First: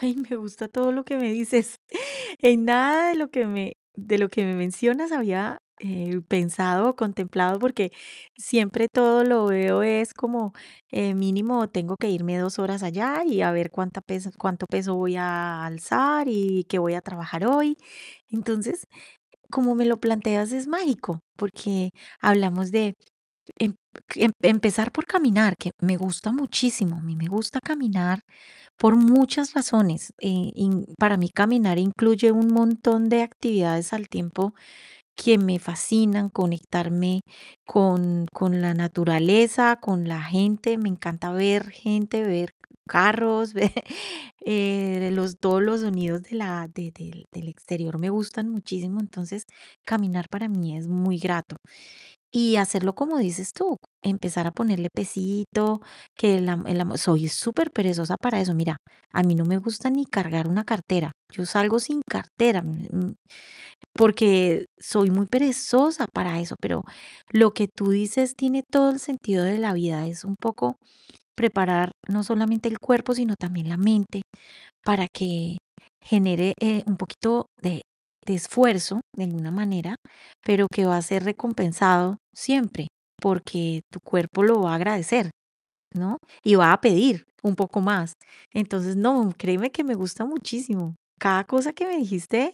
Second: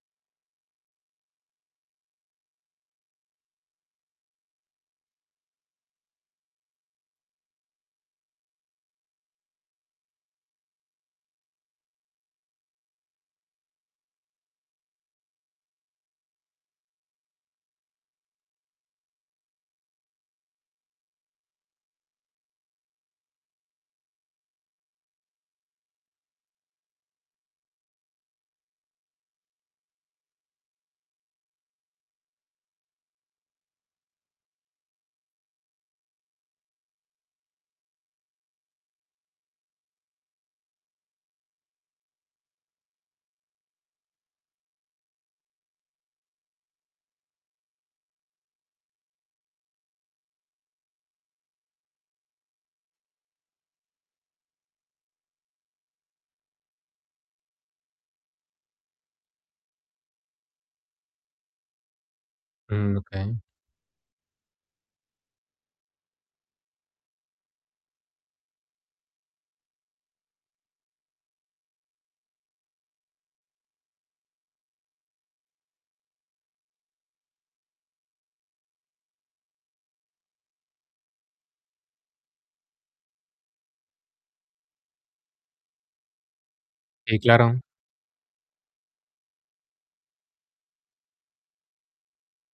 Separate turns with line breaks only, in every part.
Ay, me gusta todo lo que me dices. En nada de lo que me de lo que me mencionas había, eh, pensado o contemplado, porque siempre todo lo veo es como, eh, mínimo, tengo que irme 2 horas allá y a ver cuánta peso cuánto peso voy a alzar y qué voy a trabajar hoy. Entonces, como me lo planteas, es mágico, porque hablamos de em, cl empezar por caminar, que me gusta muchísimo, a mí me gusta caminar por muchas razones. Eh, en para mí caminar incluye un montón de actividades al tiempo que me fascinan, conectarme con con la naturaleza, con la gente. Me encanta ver gente, ver carros, eh, de los todos los sonidos de la de del del exterior me gustan muchísimo, entonces, caminar para mí es muy grato. Y hacerlo como dices tú, empezar a ponerle pesito, que la ma el amo Soy superperezosa para eso. Mira, a mí no me gusta ni cargar una cartera, yo salgo sin cartera, mm, eh,
Mm,
mm,
okey.
porque soy muy perezosa para eso, pero lo que tú dices, tiene todo el sentido de la vida. Es un poco preparar no solamente el cuerpo, sino también la mente para que genere, eh, un poquito de de esfuerzo, de alguna manera, pero que va a ser recompensado siempre, porque tu cuerpo lo va a agradecer, ¿no? Y va a
Sí,
pedir un
claro.
poco más. Entonces, no, créeme que me gusta muchísimo. Cada cosa que me dijiste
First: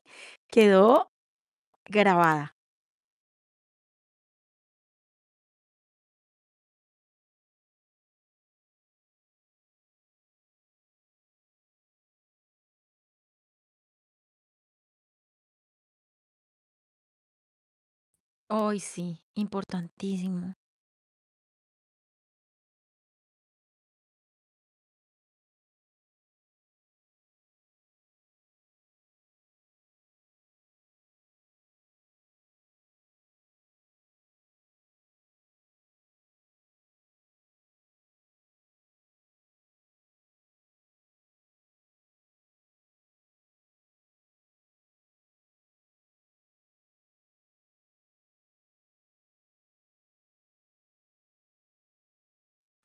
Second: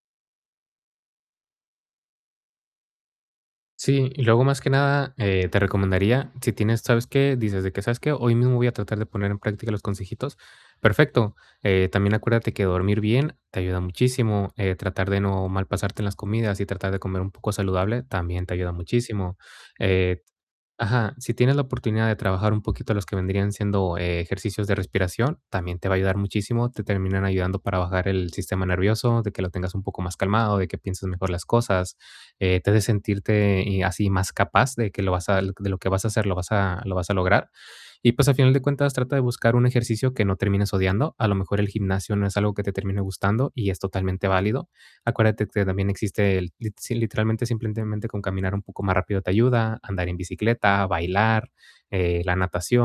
quedó grabada.
Sí. Y luego, más que nada, eh, te recomendaría, si tienes, ¿sabes qué? Dices de que: "¿Sabes qué? Hoy mismo voy a tratar de poner en práctica los consejitos", perfecto. Eh, también acuérdate que dormir bien te ayuda muchísimo, eh, tratar de no malpasarte en las comidas y tratar de comer saludable, también te ayuda
Oy sí,
muchísimo. Eh,
importantísimo.
ajá. Si tienes la oportunidad de trabajar un poquito los que vendrían siendo ejercicios de respiración, también te va ayudar muchísimo, te terminan ayudando para bajar el sistema nervioso, de que lo tengas un poco más calmado, de que pienses mejor las cosas, eh, te hace sentirte y así, más capaz de que lo vas a de lo que vas a hacer, lo vas a lo vas a lograr. Y pues, a final de cuentas, trata de buscar un ejercicio que no termines odiando. A lo mejor, el gimnasio no es algo que te termine gustando, y es totalmente válido. Acuérdate que también existe el l sí literalmente simplemente con caminar un poco más rápido te ayuda, andar en bicicleta, bailar, eh, la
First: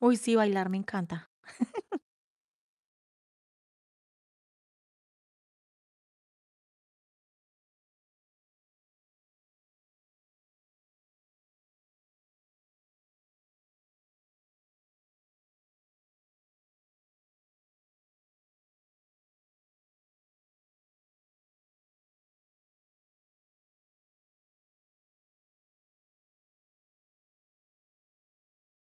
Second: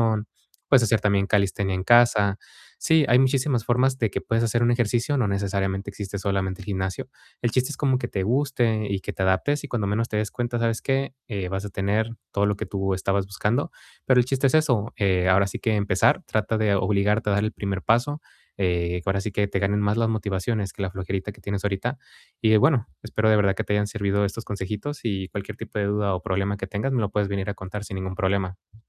Uy sí, bailar me
puedes hacer también
encanta.
calistenia en casa. Sí, hay muchísimas formas de que puedes hacer un ejercicio, no necesariamente existe solamente el gimnasio. El chiste es como que te guste y que te adaptes, y cuando menos te des cuenta, ¿sabes qué? Eh, vas a tener todo lo que tú estabas buscando. Pero el chiste es eso, eh, ahora sí que empezar, trata de obligarte a dar el primer paso, eh, que ahora sí que te ganen más las motivaciones que la flojerita que tienes ahorita. Y bueno, espero de verdad que te hayan servido estos consejitos, y cualquier tipo de duda o problema que tengas, me lo puedes venir a contar, sin ningún problema.